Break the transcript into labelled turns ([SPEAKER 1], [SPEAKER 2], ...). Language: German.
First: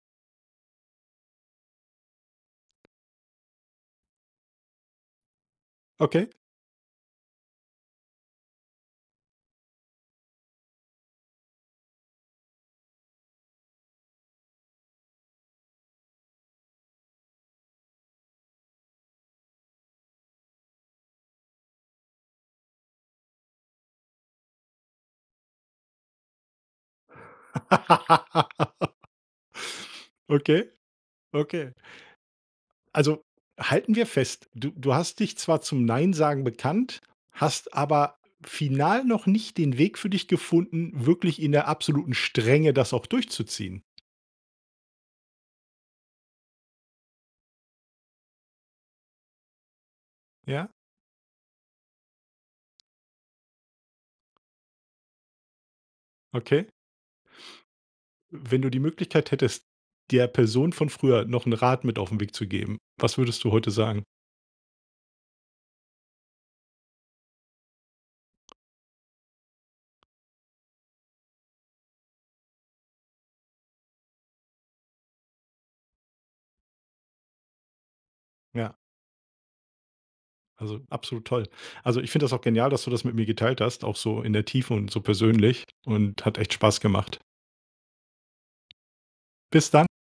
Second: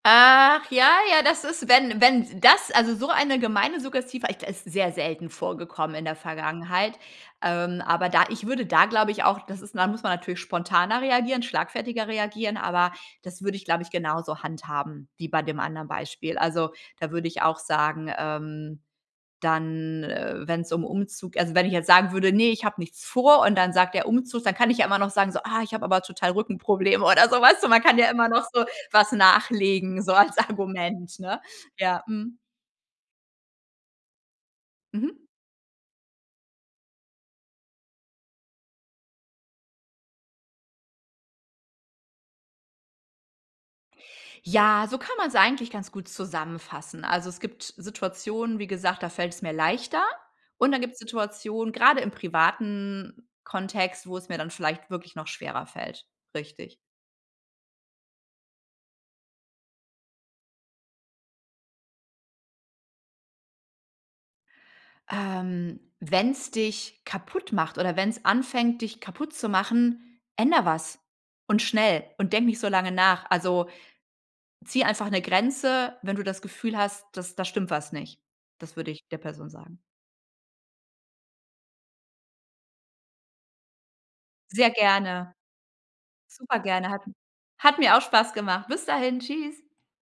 [SPEAKER 1] Ach ja, ja, das ist, wenn wenn’s das, also so eine gemeine Suggestive echt, ist sehr selten vorgekommen in der
[SPEAKER 2] Okay.
[SPEAKER 1] Vergangenheit. Ähm, aber da ich würde da, glaube ich, auch, das ist da muss man natürlich spontaner reagieren, schlagfertiger reagieren, aber das würde ich, glaube ich, genauso handhaben wie bei dem anderen Beispiel. Also, da würde ich auch sagen, ähm, dann, äh, wenn's um Umzug also, wenn ich jetzt sagen würde: „Ne, ich habe nichts vor“, und dann sagt der: „Umzug“, dann kann ich ja immer noch sagen so: „Ah, ich habe aber total Rückenprobleme“, oder so, weißt du? Man kann ja immer noch so was nachlegen, so als
[SPEAKER 2] Okay,
[SPEAKER 1] Argument, ne?
[SPEAKER 2] okay.
[SPEAKER 1] Ja, mhm.
[SPEAKER 2] Also, halten wir fest, du du hast
[SPEAKER 1] Mhm.
[SPEAKER 2] dich zwar zum Nein-Sagen bekannt, hast aber final noch nicht den Weg für dich gefunden, wirklich in der absoluten Strenge das auch durchzuziehen.
[SPEAKER 1] Ja, so kann man's eigentlich ganz gut zusammenfassen. Also, es gibt Situationen, wie gesagt, da fällt es mir leichter. Und
[SPEAKER 2] Ja.
[SPEAKER 1] dann gibt's Situationen, grade im privaten Kontext, wo es mir dann vielleicht wirklich noch schwerer fällt.
[SPEAKER 2] Okay.
[SPEAKER 1] Richtig.
[SPEAKER 2] Wenn du die Möglichkeit hättest, der Person von früher noch 'n Rat mit auf 'n Weg zu geben, was würdest du heute sagen?
[SPEAKER 1] Ähm, wenn's dich kaputtmacht oder wenn's anfängt, dich kaputtzumachen, änder was und schnell und denk nicht so lange nach. Also, zieh einfach 'ne Grenze, wenn du das Gefühl hast, dass da stimmt was nicht.
[SPEAKER 2] Ja.
[SPEAKER 1] Das würde ich der Person sagen.
[SPEAKER 2] Also, absolut toll. Also, ich finde das auch genial, dass du das mit mir geteilt hast, auch so in der
[SPEAKER 1] Sehr
[SPEAKER 2] Tiefe und so
[SPEAKER 1] gerne.
[SPEAKER 2] persönlich und hat echt
[SPEAKER 1] Super
[SPEAKER 2] Spaß
[SPEAKER 1] gerne. Hat m
[SPEAKER 2] gemacht.
[SPEAKER 1] hat mir auch Spaß gemacht. Bis dahin. Tschüs.
[SPEAKER 2] Bis dann.